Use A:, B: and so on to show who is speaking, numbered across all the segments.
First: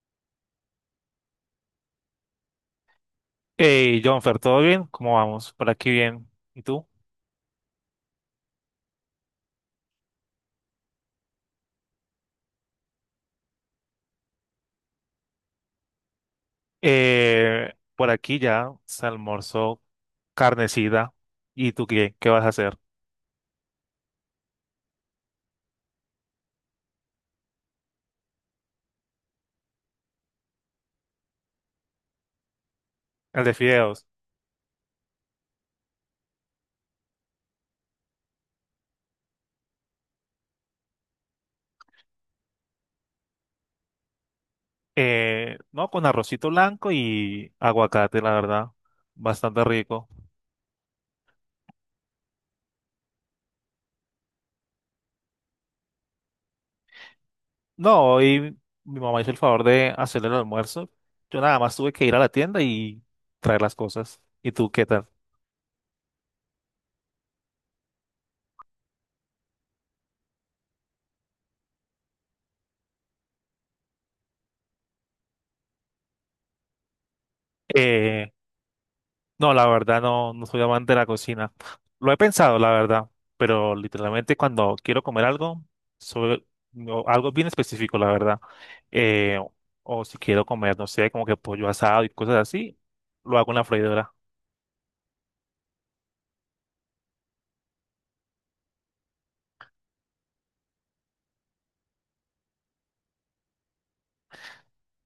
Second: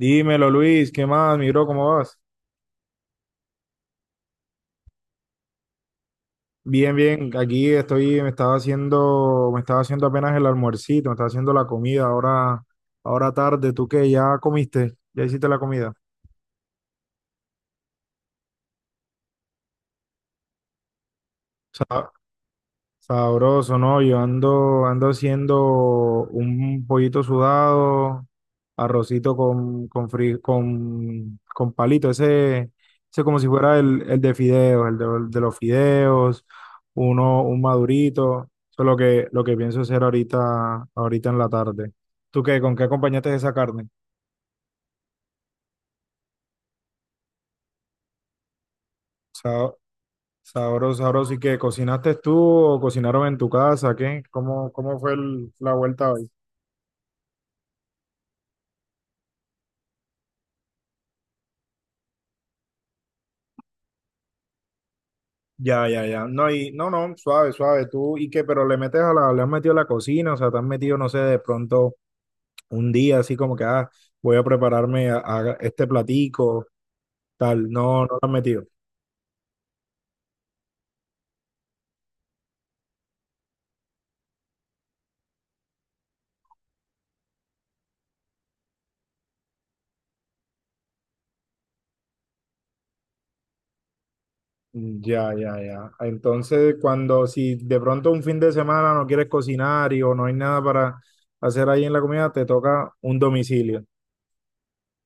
A: Dímelo, Luis, ¿qué más, mi bro? ¿Cómo vas?
B: Hey, Jonfer, ¿todo bien? ¿Cómo vamos? Por aquí bien. ¿Y tú?
A: Bien, bien, aquí estoy, me estaba haciendo apenas el almuercito, me estaba haciendo la comida, ahora tarde. ¿Tú qué? ¿Ya comiste? ¿Ya hiciste la comida?
B: Por aquí ya se almorzó carnecida. ¿Y tú qué? ¿Qué vas a hacer?
A: Sabroso, ¿no? Yo ando, ando haciendo un pollito sudado, arrocito con palito, ese como
B: El
A: si
B: de
A: fuera
B: fideos.
A: el de fideos, el de los fideos, uno, un madurito. Eso es lo que pienso hacer ahorita en la tarde. ¿Tú qué? ¿Con qué acompañaste esa carne?
B: No, con arrocito blanco y aguacate, la verdad. Bastante
A: Sa-
B: rico.
A: Sabroso, sabroso. ¿Y qué? ¿Cocinaste tú o cocinaron en tu casa? ¿Qué? Cómo fue el- la vuelta hoy?
B: No, hoy mi mamá hizo el favor de hacer el almuerzo. Yo nada más tuve que ir a la tienda y traer las cosas. ¿Y tú qué tal?
A: Ya, ya, ya. No, y no, no, suave, suave. Tú, ¿y qué? Pero le metes a la, le has metido a la cocina, o sea, te has metido, no sé, de pronto un día así como que, ah, voy a prepararme a este platico, tal. No, no lo has
B: Eh,
A: metido.
B: No, la verdad no, no soy amante de la cocina. Lo he pensado, la verdad, pero literalmente cuando quiero comer algo, sobre no, algo bien específico, la verdad. eh, o si quiero comer, no sé, como que pollo asado y cosas así, lo hago en la freidora.
A: Ya, ya, ya. Entonces, cuando, si de pronto un fin de semana no quieres cocinar y o no hay nada para hacer ahí en la comida, te toca un domicilio.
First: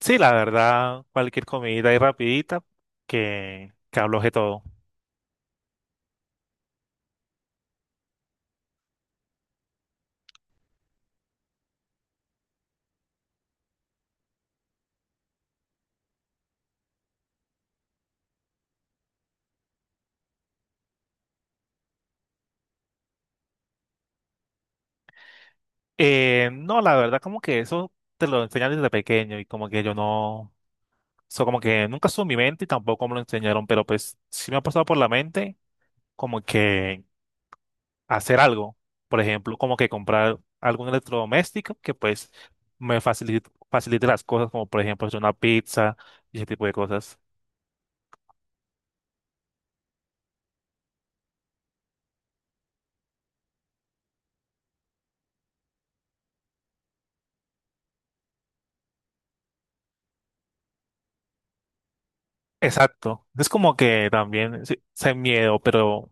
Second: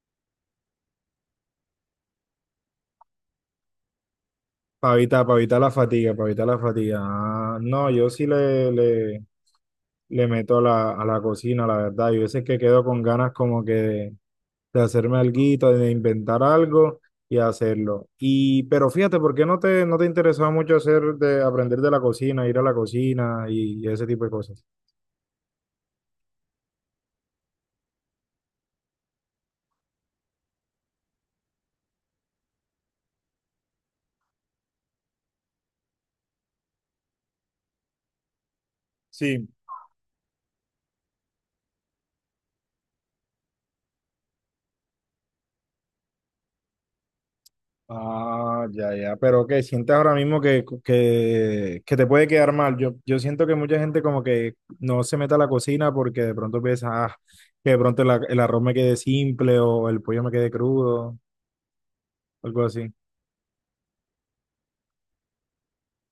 B: Sí, la verdad, cualquier comida y rapidita que abloje todo.
A: Para evitar la fatiga, para evitar la fatiga. Ah, no, yo sí le meto la, a la cocina, la verdad. Yo veces que quedo con ganas como que de hacerme alguito, de inventar algo y hacerlo. Y, pero fíjate, ¿por qué no te interesaba mucho hacer de aprender de la cocina, ir a la cocina y ese tipo de cosas?
B: No, la verdad, como que eso te lo enseñan desde pequeño y como que yo no, eso como que nunca estuvo en mi mente y tampoco me lo enseñaron, pero pues sí me ha pasado por la mente como que hacer algo. Por
A: Sí.
B: ejemplo, como que comprar algún electrodoméstico que pues me facilite, facilite las cosas, como por ejemplo hacer una pizza y ese tipo de cosas.
A: Ah, ya, ya, pero que sientes ahora mismo que te puede quedar mal. Yo siento que mucha gente como que no se mete a la cocina porque de pronto piensa, ah, que de pronto el, a- el arroz me quede simple o el pollo me quede crudo, algo así.
B: Exacto. Es como que también sí, sé miedo, pero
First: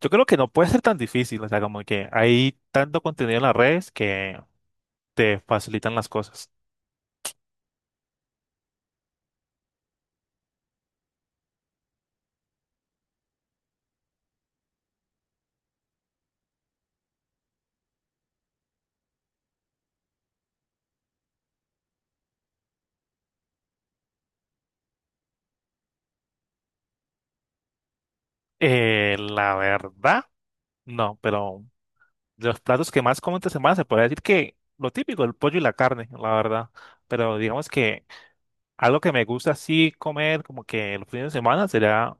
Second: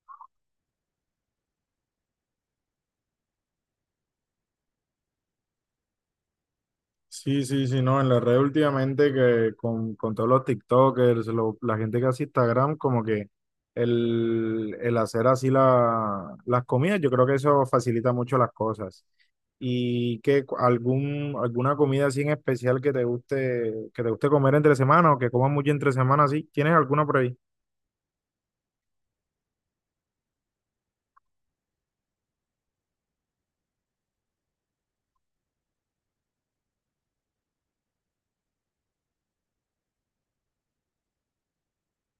B: yo creo que no puede ser tan difícil. O sea, como que hay tanto contenido en las redes que te facilitan las cosas.
A: Sí, sí, sí, no, en la red últimamente que con todos los TikTokers, lo- la gente que hace Instagram, como que el hacer así la, las comidas, yo creo que eso facilita mucho las cosas. ¿Y que algún, alguna comida así en especial que te guste comer entre semana o que comas mucho entre semana, así? ¿Tienes alguna por ahí?
B: La verdad, no, pero de los platos que más como esta semana se puede decir que lo típico, el pollo y la carne, la verdad. Pero digamos que algo que me gusta así comer como que los fines de semana sería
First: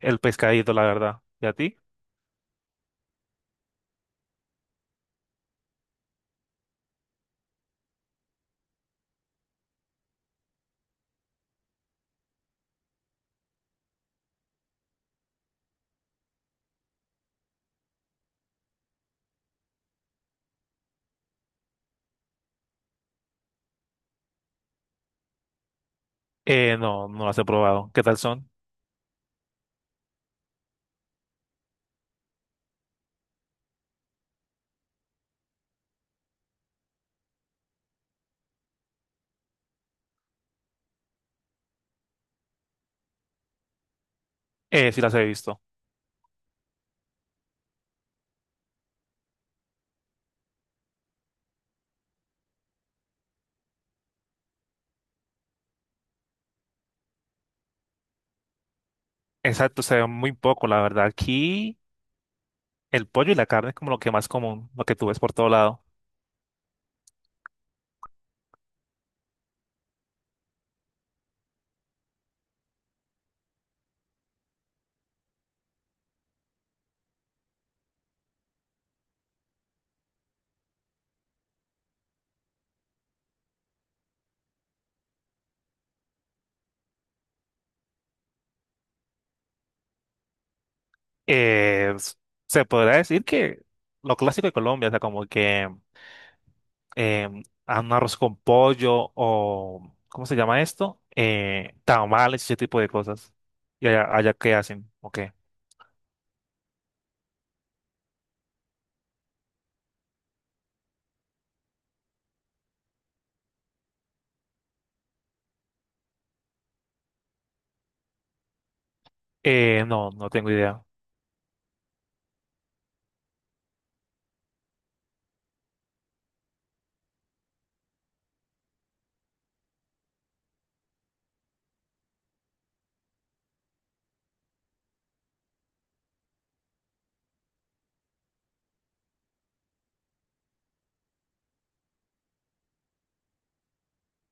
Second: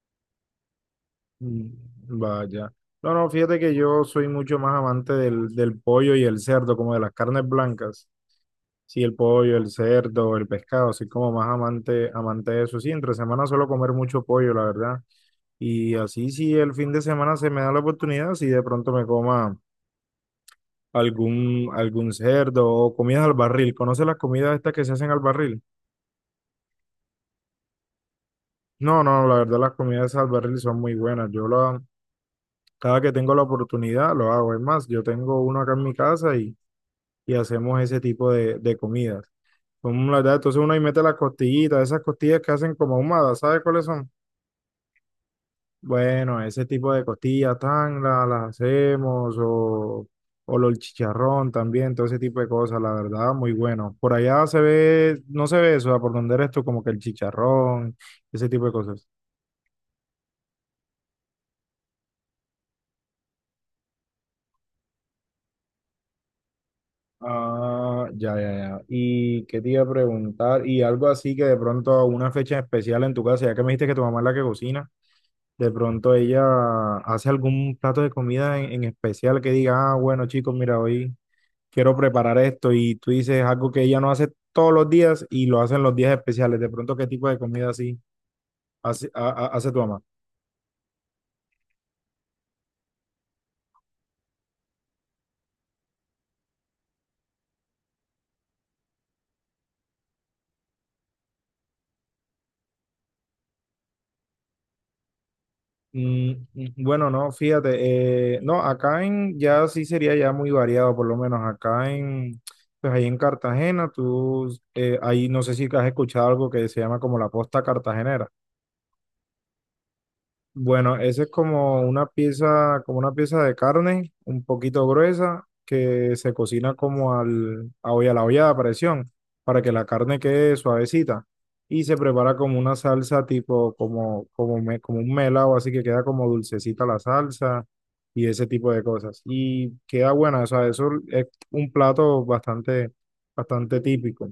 B: el pescadito, la verdad. ¿Y a
A: Mm.
B: ti?
A: Vaya. No, no, fíjate que yo soy mucho más amante del pollo y el cerdo, como de las carnes blancas. Sí, el pollo, el cerdo, el pescado, soy como más amante, amante de eso. Sí, entre semana suelo comer mucho pollo, la verdad. Y así si el fin de semana se me da la oportunidad, si de pronto me coma algún cerdo o comidas al barril. ¿Conoces las comidas estas que se hacen al barril?
B: No, no las he probado. ¿Qué tal son?
A: No, no, la verdad las comidas al barril son muy buenas. Yo la, cada que tengo la oportunidad lo hago. Es más, yo tengo uno acá en mi casa y hacemos ese tipo de comidas. Son, la verdad, entonces uno ahí mete las costillitas, esas costillas que hacen como ahumadas, ¿sabes cuáles son?
B: Sí las he visto.
A: Bueno, ese tipo de costillas tan la- las hacemos o lo- el chicharrón también, todo ese tipo de cosas, la verdad, muy bueno. Por allá se ve, no se ve eso, ¿a por donde eres tú, como que el chicharrón, ese tipo de cosas.
B: Exacto, se ve muy poco, la verdad. Aquí el pollo y la carne es como lo que más común, lo que tú ves por todo lado.
A: Ah, ya, ya, ya. ¿Y qué te iba a preguntar? Y algo así que de pronto a una fecha especial en tu casa, ya que me dijiste que tu mamá es la que cocina, de pronto ella hace algún plato de comida en especial que diga, ah, bueno, chicos, mira, hoy quiero preparar esto y tú dices algo que ella no hace todos los días y lo hacen los días especiales. De pronto, ¿qué tipo de comida así hace, a- hace tu mamá?
B: Eh, s- Se podrá decir que lo clásico de Colombia, o sea, como que a un arroz con pollo o, ¿cómo se llama esto? Tamales, ese tipo de cosas. ¿Y allá, allá qué hacen? Ok.
A: Mm, bueno, no, fíjate, no, acá en ya sí sería ya muy variado, por lo menos pues ahí en Cartagena, tú, ahí no sé si has escuchado algo que se llama como la posta cartagenera.
B: No, no tengo idea.
A: Bueno, esa es como una pieza de carne, un poquito gruesa, que se cocina como al, a olla, a la olla de presión, para que la carne quede suavecita. Y se prepara como una salsa tipo, me- como un melado, así que queda como dulcecita la salsa y ese tipo de cosas. Y queda buena, o sea, eso es un plato bastante, bastante típico.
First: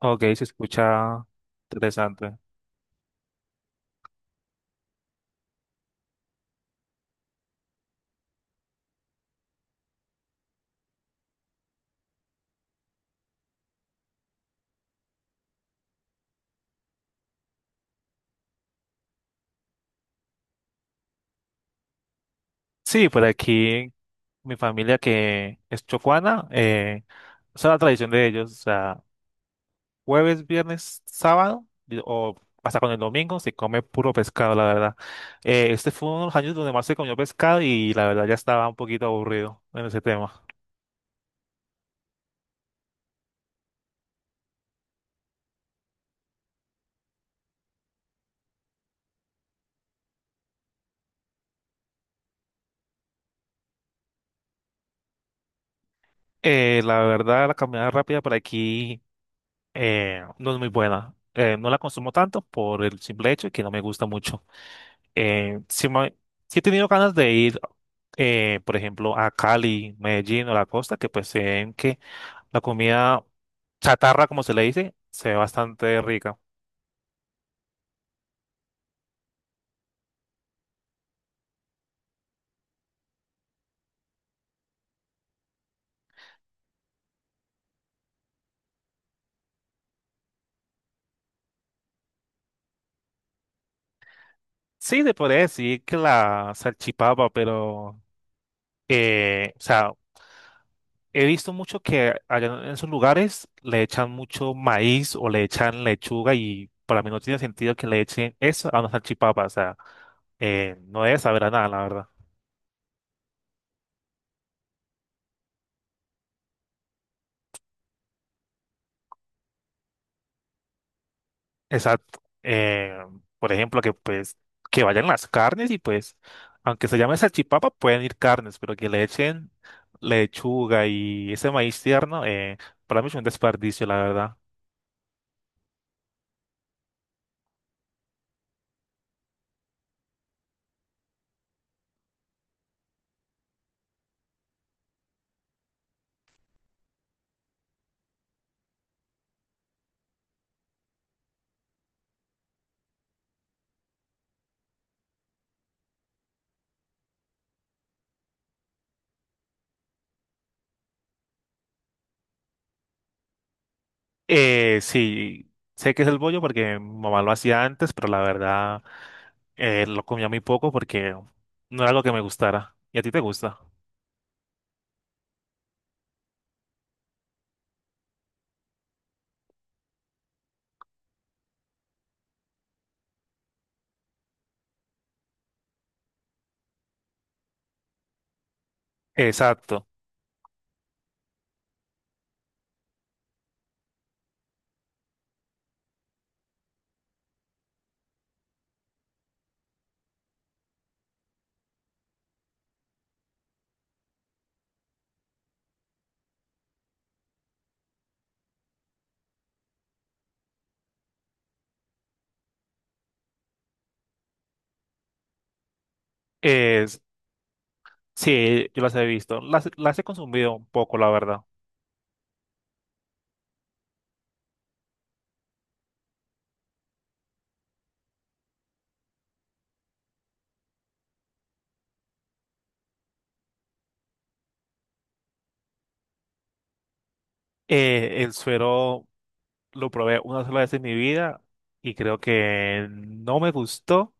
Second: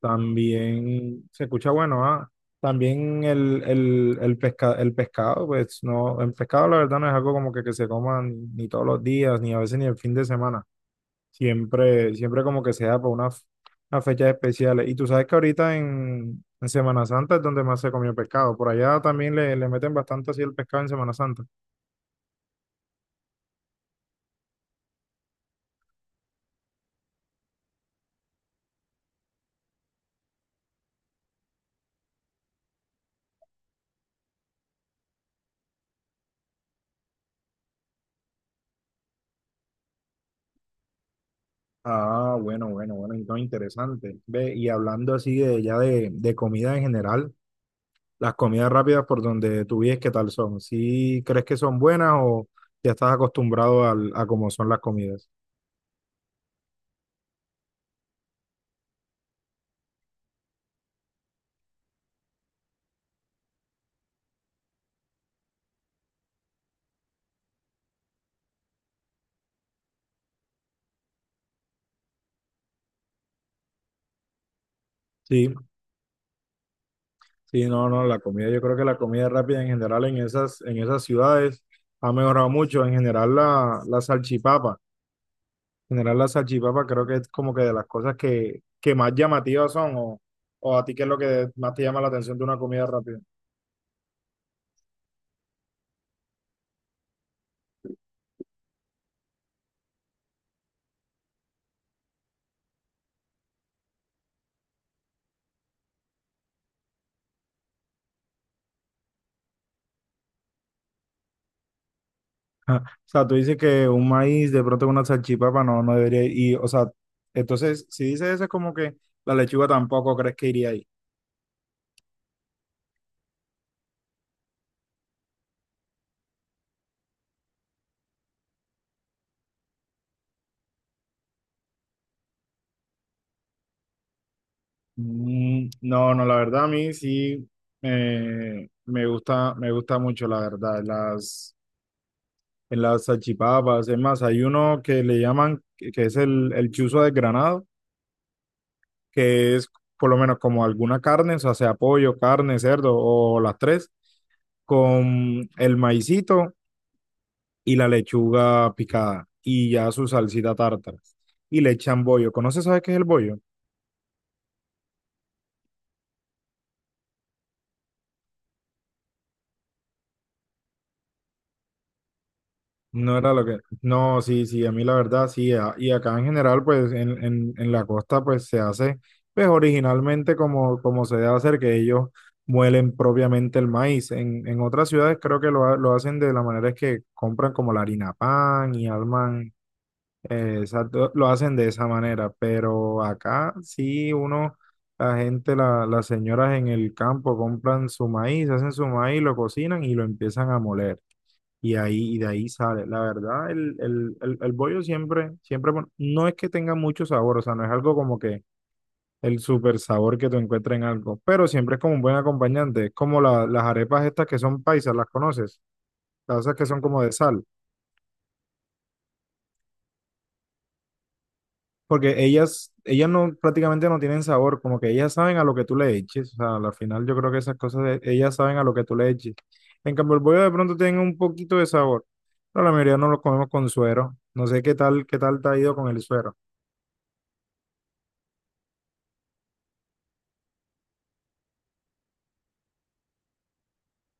B: Ok, se escucha
A: También se escucha bueno, ah.
B: interesante.
A: También pesca, el pescado, pues no, el pescado la verdad no es algo como que se coma ni, todos los días, ni a veces ni el fin de semana. Siempre, siempre como que sea para unas unas fechas especiales. Y tú sabes que ahorita en Semana Santa es donde más se comió pescado. Por allá también le meten bastante así el pescado en Semana Santa.
B: Sí, por aquí mi familia que es chocuana, esa es la tradición de ellos. O sea, jueves, viernes, sábado y- o hasta con el domingo se come puro pescado, la verdad. Este fue uno de los años donde más se comió pescado y la verdad ya estaba un poquito aburrido en ese tema.
A: Ah, bueno, bueno, bueno, entonces interesante. Ve, y hablando así de ya de comida en general. Las comidas rápidas por donde tú vives, ¿qué tal son? ¿Sí crees que son buenas o ya estás acostumbrado al- a cómo son las comidas?
B: La verdad, la caminada rápida por aquí no es muy buena. No la consumo tanto por el simple hecho de que no me gusta mucho. Eh, sí, me- sí he tenido ganas de ir, por ejemplo, a Cali, Medellín o la costa, que pues se ven que la comida chatarra, como se le dice, se ve
A: Sí,
B: bastante rica.
A: sí, no, no, la comida, yo creo que la comida rápida en general en esas ciudades ha mejorado mucho. En general la salchipapa creo que es como que de las cosas que más llamativas son o a ti qué es lo que más te llama la atención de una comida rápida.
B: Sí, te podría decir que la salchipapa, pero, o sea, he visto mucho que allá en esos lugares le echan mucho maíz o le echan lechuga y para mí no tiene sentido que le echen eso a una salchipapa. O sea, no debe saber a nada, la verdad.
A: Ah, o sea, tú dices que un maíz de pronto con una salchipapa no, no debería ir. Y, o sea, entonces, si dices eso es como que la lechuga tampoco crees que iría ahí.
B: Exacto. Por ejemplo, que pues que vayan las carnes y pues, aunque se llame salchipapa, pueden ir carnes, pero que le echen lechuga y ese maíz tierno, para mí es un desperdicio, la verdad.
A: Mm, no, no, la verdad a mí sí me gusta mucho, la verdad, las, en las salchipapas. Es más, hay uno que le llaman, que es el chuzo desgranado, que es por lo menos como alguna carne, o sea, sea pollo, carne, cerdo o las tres con el maicito y la lechuga picada y ya su salsita tártara. Y le echan bollo. ¿Conoces, sabes qué es el bollo?
B: Sí, sé que es el bollo porque mi mamá lo hacía antes, pero la verdad lo comía muy poco porque no era algo que me gustara. ¿Y a ti
A: No
B: te
A: era lo que...
B: gusta?
A: No, sí, sí, a mí la verdad, sí. a- Y acá en general, pues en, en la costa, pues se hace, pues originalmente como, como se debe hacer, que ellos muelen propiamente el maíz. En otras ciudades creo que lo, ha- lo hacen de la manera es que compran como la harina pan y arman.
B: Exacto.
A: Exacto, lo hacen de esa manera, pero acá sí uno, la gente, la- las señoras en el campo compran su maíz, hacen su maíz, lo cocinan y lo empiezan a moler. Y ahí, y de ahí sale. La verdad, el bollo siempre, siempre, bueno, no es que tenga mucho sabor, o sea, no es algo como que el super sabor que tú encuentras en algo, pero siempre es como un buen acompañante. Es como la- las arepas estas que son paisas, ¿las conoces? Las esas que son
B: Es,
A: como de sal.
B: sí, yo las he visto. Las he consumido un poco, la verdad.
A: Porque ellas no, prácticamente no tienen sabor, como que ellas saben a lo que tú le eches. O sea, al final yo creo que esas cosas, de- ellas saben a lo que tú le eches. En cambio, el bollo de pronto tiene un poquito de sabor, pero la mayoría no lo comemos con suero. No sé qué tal te ha ido con el suero.
B: El suero lo probé una sola vez en mi vida y creo que no me gustó,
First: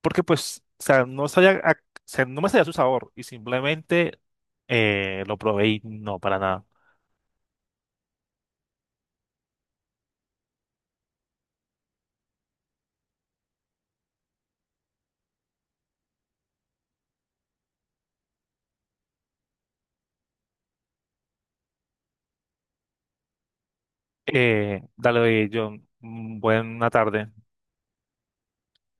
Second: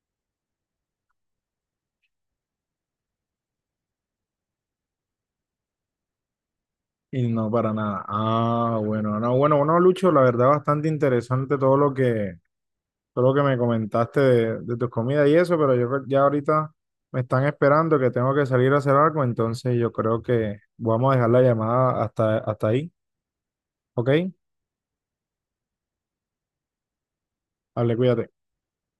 B: porque pues, o sea, no sabía, o sea, no me sabía su sabor y simplemente lo probé y no, para nada.
A: Y no, para nada. Ah, bueno, no, bueno, bueno, Lucho, la verdad bastante interesante todo lo que me comentaste de tus comidas y eso, pero yo creo- ya ahorita me están esperando que tengo que salir a hacer algo, entonces yo creo que vamos a dejar la llamada hasta, hasta ahí. ¿Ok?
B: Dale, John, mm, buena tarde.
A: Hable, cuídate.